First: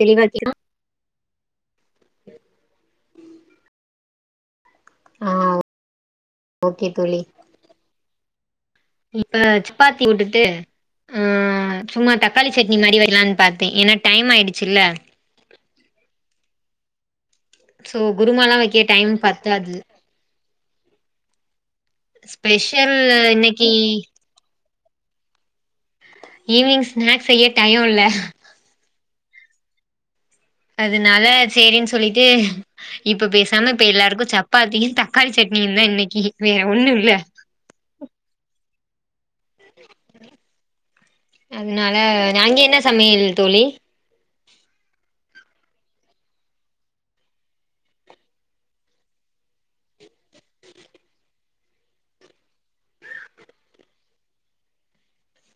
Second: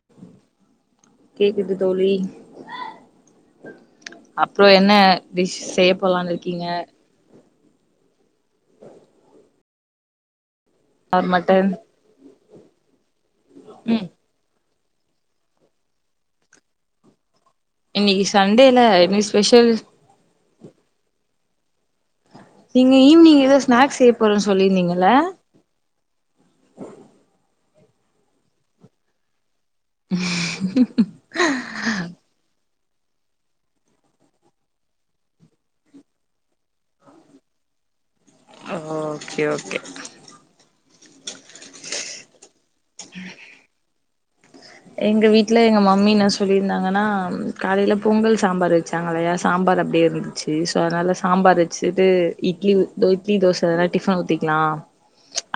தெளிவாச்ச கே க்குது தோழி அப்புறம் என்ன டிஷ் செய்ய போலாம்னு இருக்கீங்க ஓகே தோழி இப்ப பாத்தி உட்டுட்டு ஆர் மட்டன் தக்காளி சட்னி மாரி வரலான் பார்த்தேன் ஏன்னா ம் டைம் ஆயிடுச்சு இல்ல சோ இன்னைக்கு குருமாலா சண்டே இல்ல வைக்க டைம் எனி ஸ்பெஷல் பத்தாது ஸ்பெஷல் நீங்க ஈவினிங் ஏதோ இன்னைக்கு ஸ்நாக்ஸ் செய்ய போறன்னனு சொல்லியிருந்தீங்க ல்ல ஈவினிங் ஸ்நாக்ஸ் செய்ய டைய இல்ல அதனால சேரின்னு சொல்லிட்டு இப்ப பேசாம இப்ப எல்லாருக்கும் சப்பாத்தியும் தக்காளி சட்னியும் தான் இன்னைக்கு வேற ஒண்ணு இல்ல ஒஒ ஓகே ஓகே அதனால நாங்க என்ன சமையல் தோழி எங்க வீட்ல எங்க மம்மி என்ன சொல்லிருந்தாங்கன்னா காலையில பொங்கல் சாம்பார் வச்சாங்க இல்லையா சாம்பார் அப்படியே இருந்துச்சு சோ அதனால சாம்பார் வச்சுட்டு இட்லி இட்லி தோசைல்லா டிஃபன் ஊத்திக்கலாம்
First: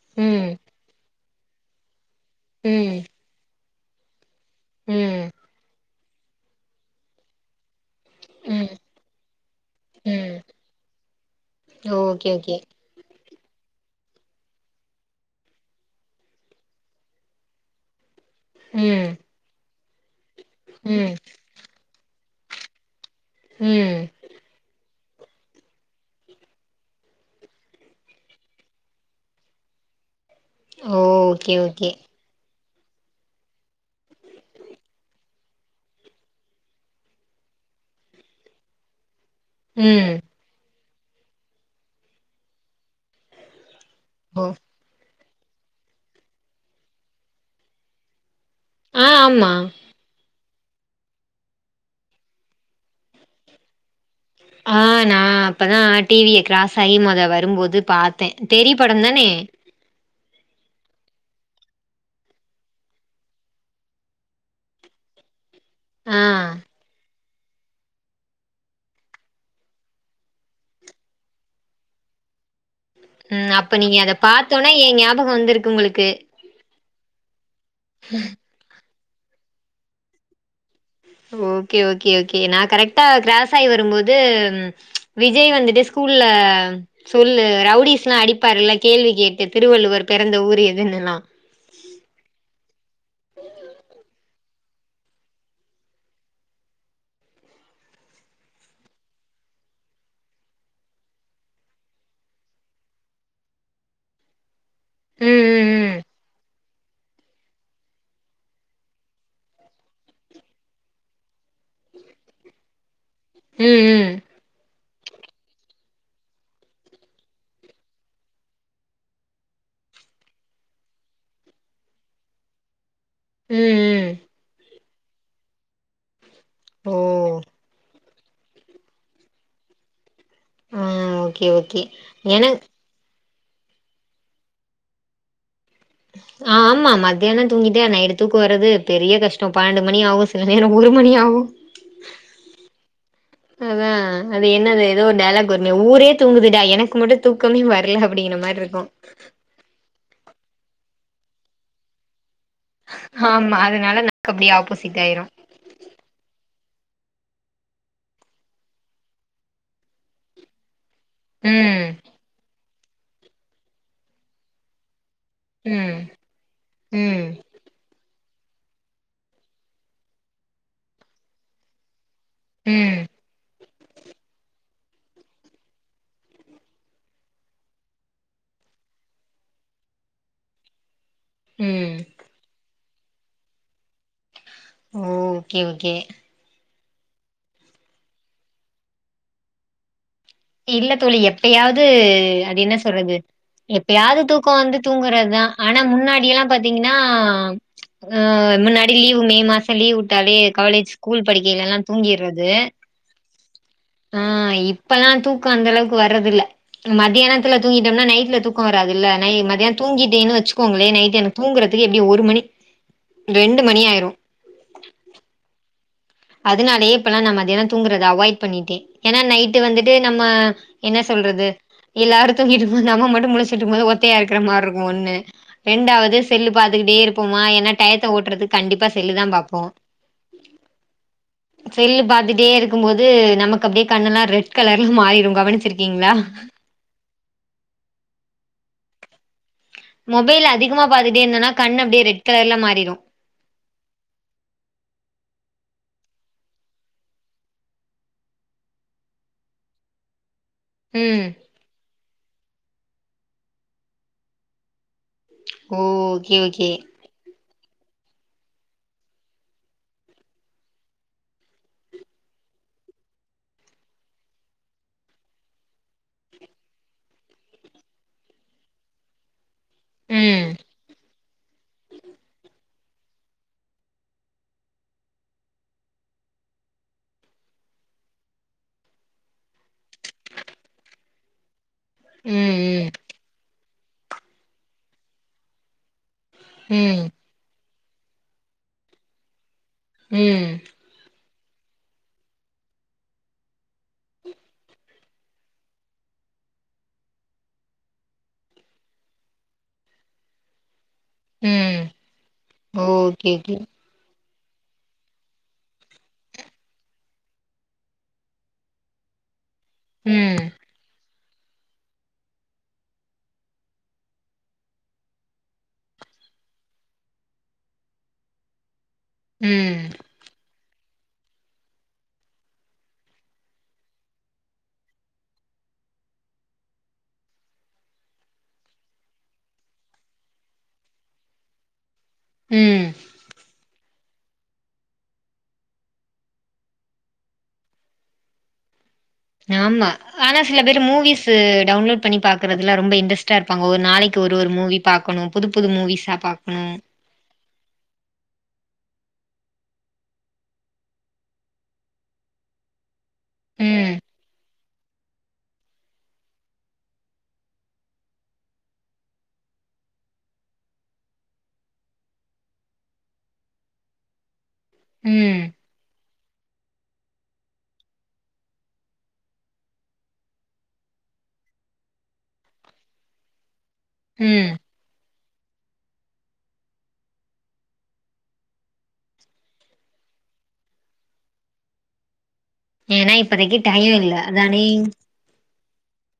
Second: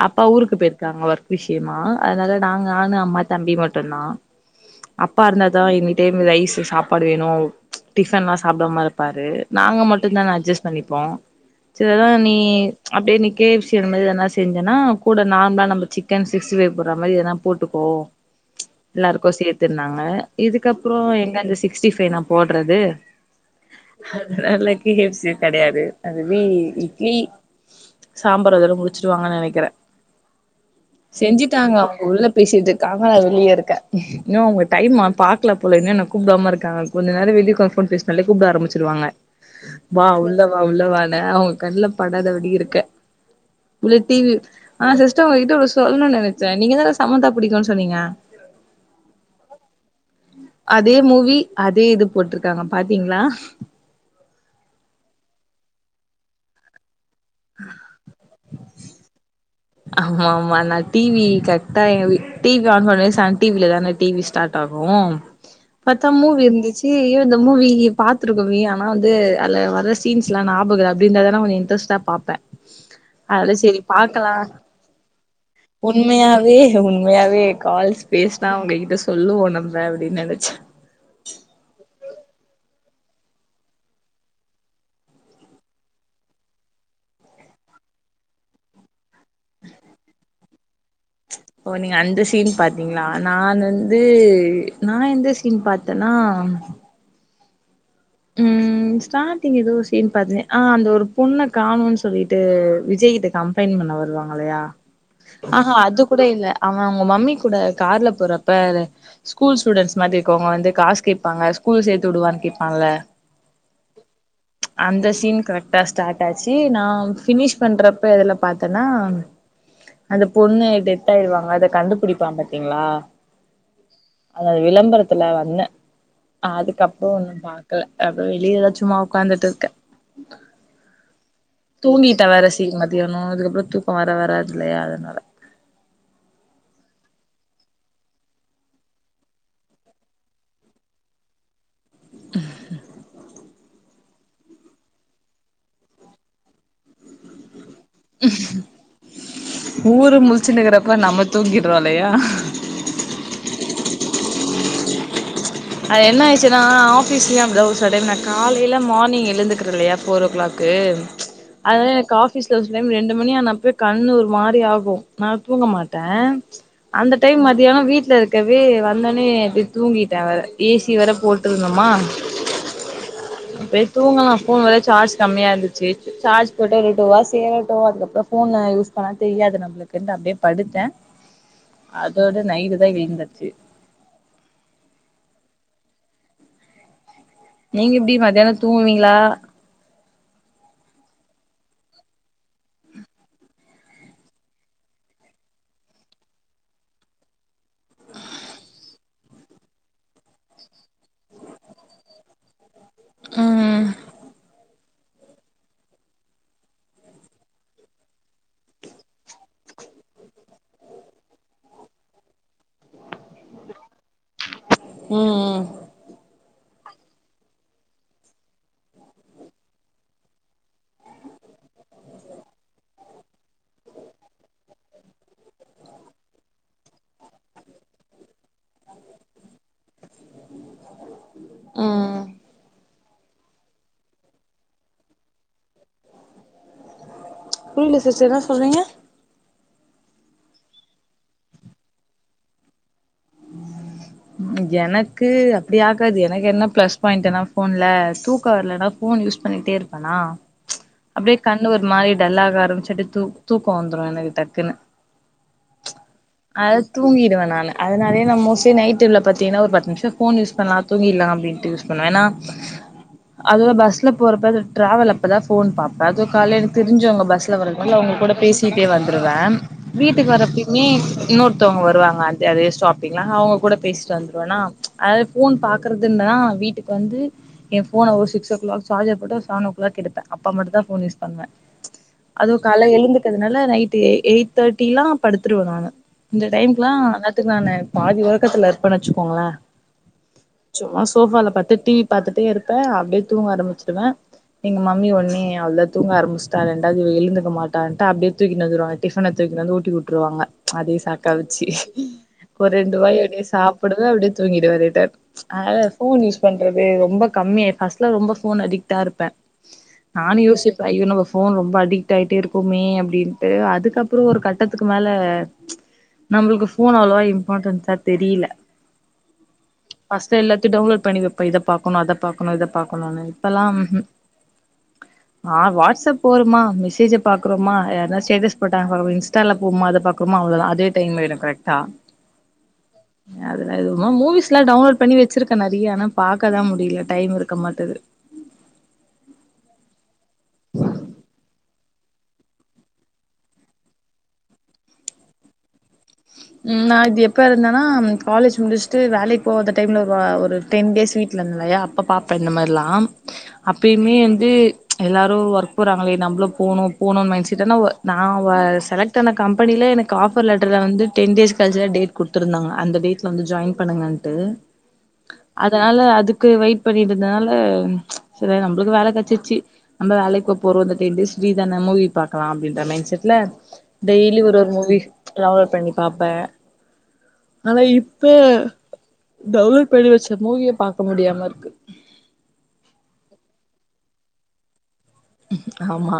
அப்பா ம் ஊருக்கு போயிருக்காங்க ஓர்க் விஷயமா அதனால நாங்க நானு ம் அம்மா தம்பி மட்டும் நா அப்பா ம் இருந்தாதான் இன்னிக் ரைஸ் சாப்பாடு வேணும் டிபன் எல்லாம் ம் சாப்பிடாம இருப்பாரு நாங்க மட்டும் தான ம் அட்ஜஸ்ட் பண்ணிப்போம் சிலதான் ஓகே நீ ஓகே அப்படியே கேப்சி இத எத மாதிரி செஞ்சன்னா கூட நார்மலா நம்ம சிக்கன் சிக்ஸ்டி பைவ் போடுற மாதிரி எதனா போட்டுக்கோ ம் எல்லாருக்கு சேத் தின்னங்க இதுக்கப்புறம் ம் எங்க அந்த சிக்ஸ்டி ஃபைவ் நா போட்றது ம் [unintelligible] [unintelligible] கெடையாது அதுவி இட்லி சாம்பார் அதெல்லா முடிச்சிடுவாங்கன்னு நெனக்கிறே ஓகே செஞ்சுட்டாங்க ஓகே அவங் உள்ள பேசி [unintelligible] நா வெளியருக்க இன்னு அவுங்க டைம பாக்ல போல இன்னு என்ன கூப்டாம ருக்காங் கொஞ்சு நேர வெளிய உக்காந் ஃபோன் பேஸ்னாலே கூப்டாரம்பிச்சிருவாங்க வா ம் உள்ள வா உள்ள வா னே அவுங்கண்ணுல படாத படி இருக்க உள்ள டிவி ஓ அ [unintelligible] சிஸ்ட உங்ககிட்ட ஒன் சொல்லோன் நெனச்சே நீங்கதா சமந்தா புடிக்குன் சொன்னீங்க அ ஆமா அதே மூவி அதே இது போட்ருக்காங்க பாத்தீங்ளா ஆ நா அப்பதா டிவிய க்ராஸ் ஆயி [unintelligible] வரும்போது பாத்தே தெறி படந் தானே ஆமா ஆமா நா டிவி கர்டா எங்க வீ டிவி ஆன் பண்ண சன் டிவில தான டிவி ஸ்டாட் ஆகு பாத்தா ஆ மூவி இருந்துச்சி ஏ இந்த மூவி பாத்துருக்கோமே ஆனா வந்து அதுல வர சீன்ஸ்லா ஞாபக அப்பிந்தா நா கொஞ் இன்டரெஸ்டா பாப்பே ம் அதனால அப்ப சேரி நீங்க அத பாக்கலா பாத்தோன தா ஏ ஞாபகோ வந்திருக்கு உங்களுக்கு உண்மையாவே உண்மையாவே கால்ஸ் பேஸ்னா அவுங்க இன்ட்ரெஸ் சொல்லுவோ நம்ப அப்டின் நெனச் ஓகே ஓகே ஓகே நா கரெக்டா க்ராஸ் ஆயி வரும்போது ம் ச்ச் விஜய் வந்துட்டு ஸ்கூல்ல சொல்லு ரவுடிஸ்ல்லா அடிப்பாருல்ல கேள்வி கேட்டு திருவள்ளுவர் பெறந்த ஊர் எ ஓ நீங்க அந்த சீன் பாத்தீங்ளா நான் வந்து நா எந்த சீன் பாத்தன்னா ம் ஸ்டாட்டிங் எதோ ஒரு சீன் பாத்தே அ அந்த ஒரு பொண்ண காணோன் சொல்லிட்டு விஜய் கிட்ட கம்ப்லைன் பண்ண வருவாங்கல்லையா ம் அஹா ம் அது கூட இல்ல அவ உங்க மம்மி கூட கார்ல போறப்ப ஸ்கூல் ஸ்டூடெண்ட்ஸ் மாரிருக்கவங்க வந்து காசு கேப்பாங்க ஸ்கூல் சேத்து விடுவான் கேப்பால்ல ம் ம் அந்த சீன் கரெக்டா ஸ்டாட் ஆச்சு நா ஃபினிஷ் பண்றப்ப எதுல பாத்தனா அந்த பொண்ணு டெத் ஆய்டுவாங்க அத கண்டுபுடிப்பா பாத்தீங்ளா ம் ம் ம் அதது விளம்பர த்துல வந்த ஓ அதுக்கப்றோ இன்னு பா அப்புற வெளியதா சும்மா உக்காந்துட்ருக்க ம் தூங்கீட்ட வேர சீக் மதியானோ அதுக்கப் அப்றோ தூக்கோ வேற வராதில்லையா அதனால ஆ அமா மத்தியான தூங்கிட்டா நைட்டு தூக்கொ வரது பெரிய கஷ்டொ பன்னெண்டு மணி ஆவு சில நேரொ ஒரு மணி ஆவு அதா அது என்னது ஏதோ ஒரு டைலாக் வருமே ஊரே தூங்குதுடா எனக்கு மட்டு தூக்கமே வ ர்ல அப்டீன மார் ருக்கு ஊரு முலிச்சின் இருக்குறப்பொ நம்ம தூங்கிட்றோ இல்லையா ஆமா அதனால நாகு அப்டி ஆப்போசிட் ஆயிரு அது என்ன ஆயிச்சுன்னா ஆஃபீஸ்லயு அப்டிதா ஒரு சில டைம் நா காலையில மார்னிங் எழுந்துக்குரே இல்லையா ஃபோர் ஓ க்ளாக்கு அது ம் எனக்கு ஆஃபீஸ்ல ரெண் ரெண்டு மணி ஆனப்பொவெ கண்ணு ஒரு மாரி ஆகு நா தூங்க ம் மாட்டே அந்த ம் டைம் மதியானொ வீட்ல இரு க்கவே வந்தொனே அப்டி தூங்கிட்டே வேற ஏசி வேற போட்ருந்தொமா ம் போய் தூங்கலா ஃபோன் வெற சார்ஜ் கம்மியா இருந்துச்சு சார்ஜ் போட்டு விட்ட வா சேரட்டோ அதுக்கப்புறொ ஃபோனு யூஸ் பண்ண தெரியாது நம்ளுக்குன்ட்டு அப்டியே படுத்தே ம் அதோட நைவ் டா விழுந்தச்சு ஓ ஓகே ஓகே நீங்க இப்டி மத்தியானோ தூங்குவீங்களா இல்ல தோழி எப்பயாது அது என்ன சொல்றது எப்பயாவது தூக்கொ வந்து தூங்குறதுதா ஆனா முன்னாடில்லா பாத்தீங்கன்னா அ முன்னாடி லீவு மே மாச லீவ் விட்டாலே காலேஜ் ஸ்கூல் படிக்கைல எல்லா தூங்கிறது ம் இப்பல்லா தூக்கொ அந்த அளவுக்கு வர்றதுல்ல மதியானத்துல தூங்கிட்டோம்னா நைட்ல தூக்க வராதுல்ல நை மத்தியான தூங்கிட்டேன்னு வச்சுக்கோங்களே நைட்டு எனக்கு தூங்குறதுக்கு எப்டி ஒரு மணி ரெண்டு மணி ஆயிரு ம் அதுனாலயே இப்பல்லா நா மதியனோ தூங்குறத அவாய்ட் பண்ணிட்டே ஏனா நைட்டு வந்துட்டு நம்ம என்ன சொல்றது எல்லாரு தூங்கிட்டு போது நாம மட்டு முலிசிடுருக்கும் போது ஒத்தையா இருக்குற மாருக்கு ஒண்ணு ரெண்டாவது செல்லு பாத்துக்குட்டே இருப்போமா ஏனா டயத்த ஓட்றதுக்கு கண்டிப்பா செல்லுதா பாப்போ செல்லு ம் பாத்துட்டே இருக்கும் போ து நமக்கு அப்டியே கண்ணெல்லா ரெட் கலர்ல மாறிடு கவனிச்சிருக்கீங்களா புரில சிஸ்டர் என்ன சொல்றீங்க மொபைல் அதிகமா பாத்துட்டே இருந்தன்னா கண் அப்டியே ரெட் கலர்ல மாறிடு எனக்கு அப்டியாகாது எனக்கு என்ன பிளஸ் பாயிண்டுனா ஃபோன்ல தூக்க வர்லனா ஃபோன் யூஸ் பண்ணிட்டே இருப்பேனா ம் அப்டியே கண்ணு ஒரு மாரி டல்லா வரு செட்டி தூ தூக்கோ வந்துரோ எனக்கு டக்குன்னு ஓகே ஓகே அது தூங்கிருவே நானு அதனாலயே நா மோஸி நை ட்டுல பாத்தீங்கன்னா ஒரு பத்து நிமிஷொ ஃபோன் யூஸ் பண்லா தூங்கிற்லா அப்டின்ட்டு யூஸ் பண்ணுவே ஏனா அதோ பஸ்ல போறப்ப அது டிராவல் அப்பதா ஃபோன் பாப்பே அது கால்ல எனக்கு தெரிஞ்சவங்க பஸ்ல வரதுனாலே அவங்க கூட பேசிட்டே வந்துருவே வீட்டுக்கு ம் வரப்பயுமே இன்னொருத்தவங்க வருவாங்க அத் அதே ஸ்டாப்பிங்ல அவங்க கூட பேசிட்டு வந்துருவேன்னா அது ஃபோன் பாக்குறதுன்னா வீட்டுக்கு வந்து எ ஃபோன ஒரு சிக்ஸ் ஓ கிளாக் சார்ஜர் போட்டு செவன் ஓ கிளாக் எடுப்பே அப்ப மட்டுதா ஃபோன் யூஸ் பண்ணுவே ம் அதுவு கால்ல ம் எழுந்துக்கதுனால நைட் எ எயிட் தேர்ட்டில்லா படுத்துடுவே நானு இந்த டைம்குலா ம் இன்னேரதுக்கு நானு பாதி ஒறக்கத்துல இரு ப்பேன் வெச்சுக்கோங்களே ம் சோஃபால படுத்து டி வி பாத்துட்டே இருப்ப அப்டியே தூங்க ஆரம்பிச்சுருவ எங்க மம்மி ஒடனே அவ்ளத தூங்க ஆரம்பச்சிட்டா ரெண்டாவுது இவ எழுந்துக்க மாட்டான்ட்டு அப்டியே தூக்கினு வந்துருவாங்க டிஃபன தூக்கினு வந்து ஊட்டி உட்ருவாங்க அதே சாக்கா வச்சு ம் ஒரு ரண்டு ஓகே வாயோடயெ ஓகே அதா அப்டியே தூங்கிடுவ ரிட்டன் அதனால ஃபோன் யூஸ் பண்றது ரொம்ப கம்மி ஃபஸ்ட்லா ரொம்ப ஃபோன் அடிக்டா இருப்ப ம் நானு யோசிப்ப ஐயோ நம்ம ஃபோ ஃபோன் ரொம்ப அடிக்ட் ஆய்ட்டே இருக்கோமே அப்டின்ட்டு அதுக்கப்புற ஒரு கட்டத்துக்கு மேல நம்முளுக்கு ஃபோன் அவ்ளோவா இம்பார்ட்டன்ஸா தெரில ம் தயு டவுன்லோட் பண்ணி வப்ப இத பாக்கனு அத பாக்கனு இத பாக்கனுனு இப்பெல்லா ம் ஹூ வா வாட்ஸ்அப் போறமா மெசேஜ பாக்கறொமா யார்னா ஸ்டேட்டஸ் போட்டங்க இன்ஸ்டால போவோமா அத பாக்றோமா அவ்ளோதா அதே டைம் ஆய்ரு கரெக்டா ம் அதுல எதுமா மூவிஸ்ல்லா டவுன்லோட் பண்ணி வச்சிருக்க நறையா ஆனா பாக்கதா முடில டைம் இருக்க மாட்டுது ஆம்மா ஆனா சில பேர் மூவிஸு டவுன்லோட் பண்ணி பாக்கறதுல ரொம்ப இன்ட்ரெஸ்டா இருப்பாங்க ஒரு நாளைக்கு ஒரு ஒரு மூவி பாக்கணு புது புது மூவிஸ் ம் நா இது எப்ப இருந்தனா காலேஜ் முடிச்சு ட்டு வேலைக்கு போகாத டைம்ல ஒரு ஒரு டென் டேஸ் வீட்டுல இருந்த இல்லையா அப்ப பாப்பே இந்த மாரிலா ம் அப்பயுமே வந்து எல்லாரு ஒர்க் போறாங்களே நம்முளு போணு போணுன் மைண்ட் செட் ஆனா நா வ செலக்ட் ஆன கம்பெனில எனக்கு ஆஃபர் லெட்டர்ல வந்து டென் டேஸ் கழிச்சு தா டேட் குடுத்துருந்தாங்க அந்த டேட்ல வந்து ஜாயின் பண்ணுங்கன் ட்டு ம் அதனால அதுக்கு வெயிட் பண்ணிட்ருந்தனால சரியா நம்புளுக்கு வேல கெடச்சிருச்சு நம்ம வேலைக்கு போபோறோ இந்த டென் டேஸ் லீவ்தான மூவி பாக்கலா அப்படின்ற மைண்ட் செட்ல டெய்லி ம் ஒரு ஒரு மூவி டிராவல் பண்ணி பாப்ப ஆனா இப்ப டவுன்லோடு பண்ணி வச்ச மூவிய பாக்க முடியாம இருக்கு ஏன்னா இப்பதைக்கு டய இல்ல அதானே ஆமா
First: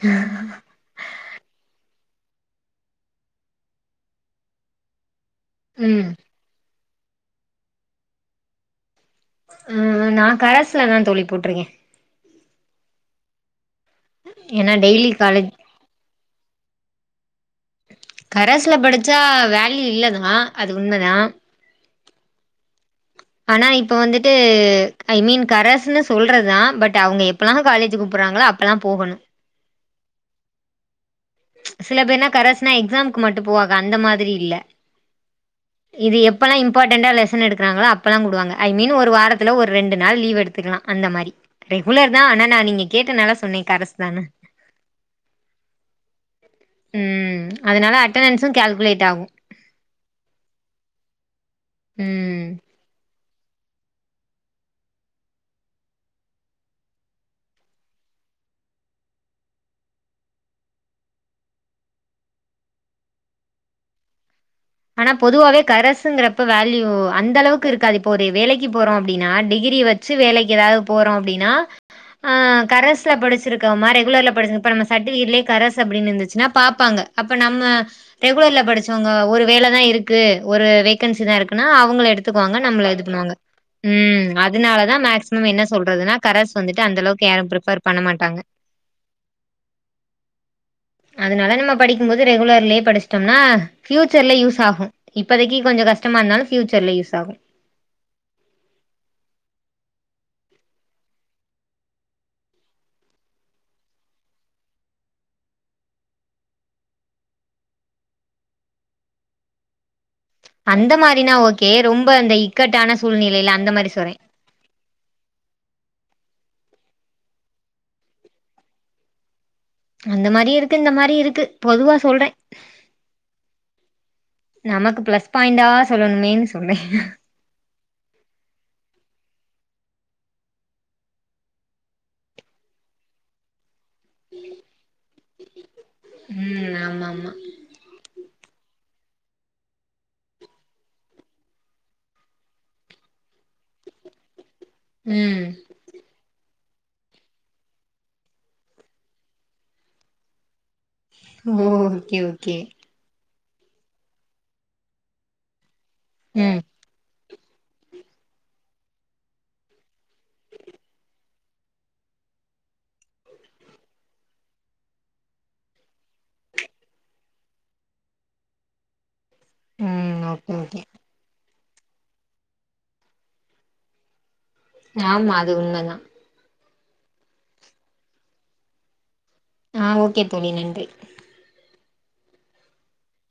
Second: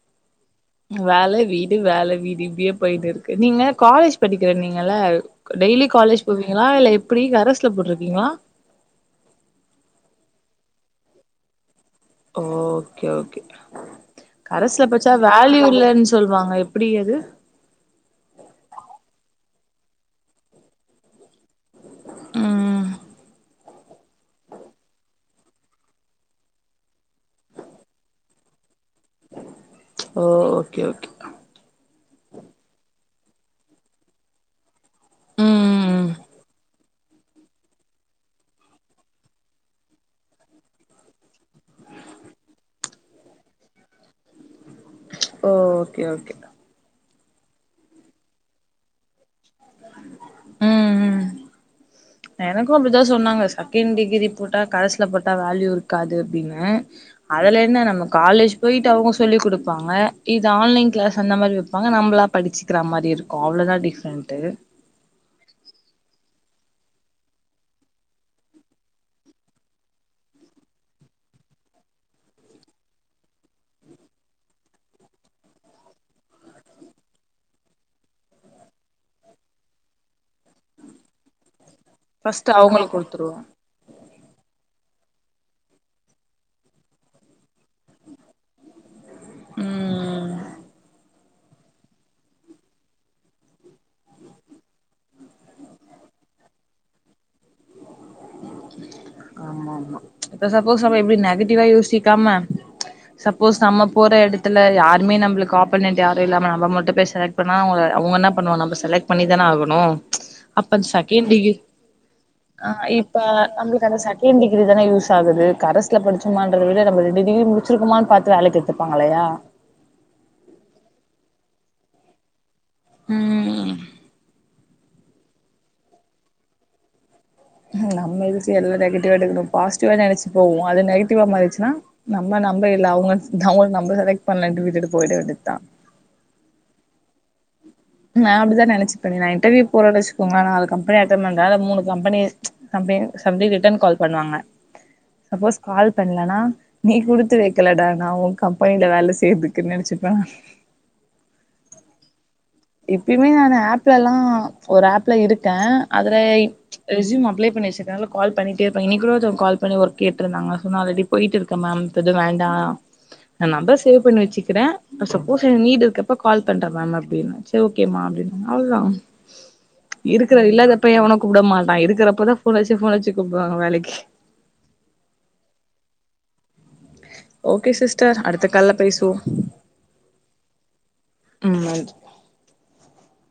ஏ [unintelligible] வேலை வீடு வேலை வீடு இப்பிடியே போயிட்டு இருக்கு நீங்க காலேஜ் படிக்கிறனிங்கல டெய்லி ம் காலேஜ் போவிங்களா இல்ல எப்பிடி கரஸ்ல போட்ருக்கிங்ளா ம் நா கரஸ்லதா தோழி போட்ருக்கே ஓகே ஓகே ஏன்னா கரஸ்ல டெய்லி படிச்சா காலேஜ் வேல்யூ இல்லனு சொ சொல்வாங்க எப்புடி அது கரஸ்ல படிச்சா வேல்யூ இல்லதா அது உண்மதா ம் ஆனா இப்ப வந்துட்டு ஐ மீன் கரஸ்னு சொல்றதுதா பட் அவங்க எப்பல்லா காலேஜ் கூப்புடறாங்களோ அப்பல்லா போகணு ஓ ஓகே ஓகே சில பேர்னா கரஸ்னா எக்ஸாம்க்கு மட்டு போவாங்க அந்த மாரி இல்ல ம் இது எப்பல்லா இம்பார்ட்டன்ண்டா லெசன் எடுக்கராங்களோ அப்பெல்லாம் கொ கூப்டுவாங்க ஐ மீன் ஒரு வாரத்துல ஒரு ரெண்டு நாள் லீவ் எடுத்துக்கலாம் அந்த மாதிரி ரெகுலர் தான் ஆனா நான் நீங்க கேட்ட நல்லா சொன்னே கரசு தான ஓ ஓகே ஓகே ம் அதனால அட்டணன்ஸும் கல்குலேட் ஆகும் ம் ம் எனக்கூ அப்டிதா சொன்னாங்க செக்கெண்ட் டிகிரி போட்டா கரஸ்ல போட்டா வேல்யூ இருக்காது அப்படின்னு அதெல என்ன நம்ம காலேஜ் போயிட்டு அவுங்க சொல்லிக் கொடுப்பாங்க இது ஆன்லைன் கிளாஸ் அந்த மாரி வைப்பாங்க நம்பளா படிச்சுக்கிற மாரி இருக்கும் அவ்ளோதான் டிஃப்ரெண்ட்டு ஆனா பொதுவாவே கரசுங்கறப்ப வேல்யூ அந்த அளவுக்கு இருக்காது இப்போ ஒரு வேலைக்கு போறோ அப்டீன்னா டிகிரிய வச்சு வேலைக்கு ஏதாவது போறோ அப்டீன்னா கரஸ்ல படிச்சிருக்கவமா ரெகுலர்ல படிச்சப்ப நம்ம சர்டிபிகேட்லயே கரஸ் அப்படின்னு இருந்துச்சுன்னா பாப்பாங்க அப்ப நம்ம ரெகுலர்ல படிச்சவங்க ஒரு வேல தா இருக்கு ஒரு வேக்கன்சி தா இருக்குன்னா அவங்கள ஃபர்ஸ்ட் எடுத்துக்குவாங்க நம்மள அவங்களுக்கு இது பண்ணுவாங்க. குடுத்துருவோ உம் அதனாலதான் மக்ஸ் ம் என்ன சொல்றதுன்னா கரஸ் வந்துட்டு அந்தளவுக்கு யாரும் ப்ரிஃபர் பண்ண மாட்டாங்க ம் அதனால நம்ம படிக்கும்போது ரெகுலர்லயே படிச்சிட்டோம்னா ஃபியூச்சர்ல யூஸ் ஆகூ இப்பதைக்கு கொஞ்சோ கஷ்டமா இருந்தாலு ஃபியூச்சர்ல யூஸ் ஆகும் ஆமா ஆமா இப்ப சப்போஸ் நம்ம எப்டி நெகட்டிவா யோசிக்காம சப்போஸ் நம்ப போற எடத்துல யாருமே நம்பளுக்கு ஆப்போனெண்ட் யாரும் இல்லாம நம்ப மட்டும் போய் செலக்ட் பண்ணா அவங்க என்ன பண்ணுவா நம்ப செலக்ட் பண்ணிதானே ஆகணு அப்ப அந்த செகண்ட் மாரினா ஓகே ரொம்ப அந்த இக்கட்டான சூழ்நிலை நம்ளுக்கு அந்த செகண்ட் டிகிரி தான யூஸ் ஆகுது கரஸ்ல படிச்சமான்றத விட நம்ம ரெண்டு டிகிரி முடிச்சிருக்குமான்னு பாத்து வேலைக்கு எட்த்துப்பாங்க இல்லையா அந்த மாரியு இருக்கு இந்த மாரியு இருக்கு பொதுவா சொல்றே ம் நமக்கு பிளஸ் பாயிண்டா சொல்லணுமேன்னு சொன்னே நம்ம [unintelligible] நெகட்டிவா எடுக்கணு பாசிட்டிவா நெனச்சு போவோ அது நெகட்டிவா மாறிச்சுன்னா நம்ம நம்ப இல்லை அவுங்க [unintelligible] செலக்ட் பண்ண விட்டுட்டு போயிட வேண்டியதுதா ம் ஆமா ஆமா நா அப்டிதான் நெனச்சுட்டுருந்தே நா இன்டர்வியூ போறே வெச்சுக்கோங்க நாலு கம்பெனி அடண் பண்ணறே அதுல மூணு கம்பெனி [unintelligible] சம்டைம்ஸ் ரிட்டன் கால் பண்ணுவாங்க ம் சப்போஸ் கால் பண்லனா நீ குடுத்து வெக்கலடா நான் உன் கம்பெனில வேல செய்றதுக்குன்னு நெனச்சிப்பேன ஓ ஓகே ஓகே இப்பயுமே நானு ஆப்லலா ஒரு ஆப்ல இருக்கே அதல ம் ரெஸ்யூம் [unintelligible] கால் பண்ணிட்டே இருப்பாங்க. இன்னைக்கூட ஒர்த்தவங்க கால் பண்ணி வொர்க் கேட்ருந்தாங்க.. நான் சொன்னேன் ஆல்ரெடி போய்ட்ருக்கு மேம் இப்போ எதும் வேண்டா. நான் நம்பர் சேவ் பண்ணி வச்சுக்கறே சப்போஸ் எனக்கு நீட் இருக்கப்ப கால் பண்றே மேம் அப்டின்னியாச்சு செரி ஓகேமா அப்டின்னாங்க அவ்ளதான் ம் இருக்கிறது ஓகே ஓகே இல்லாதப்ப எவனும் கூப்ட மாட் அ இருக்குறப்பதா போன் அட்ச்சி போன் அட்ச்சி கூப்டுவாங்க வேலைக்கி ஆமா அது உண்மதா ஓக்கே சிஸ்டர் அடுத்த கால்ல பேசுவோ ஆ ஓகே தோழி நன்றி [unintelligible]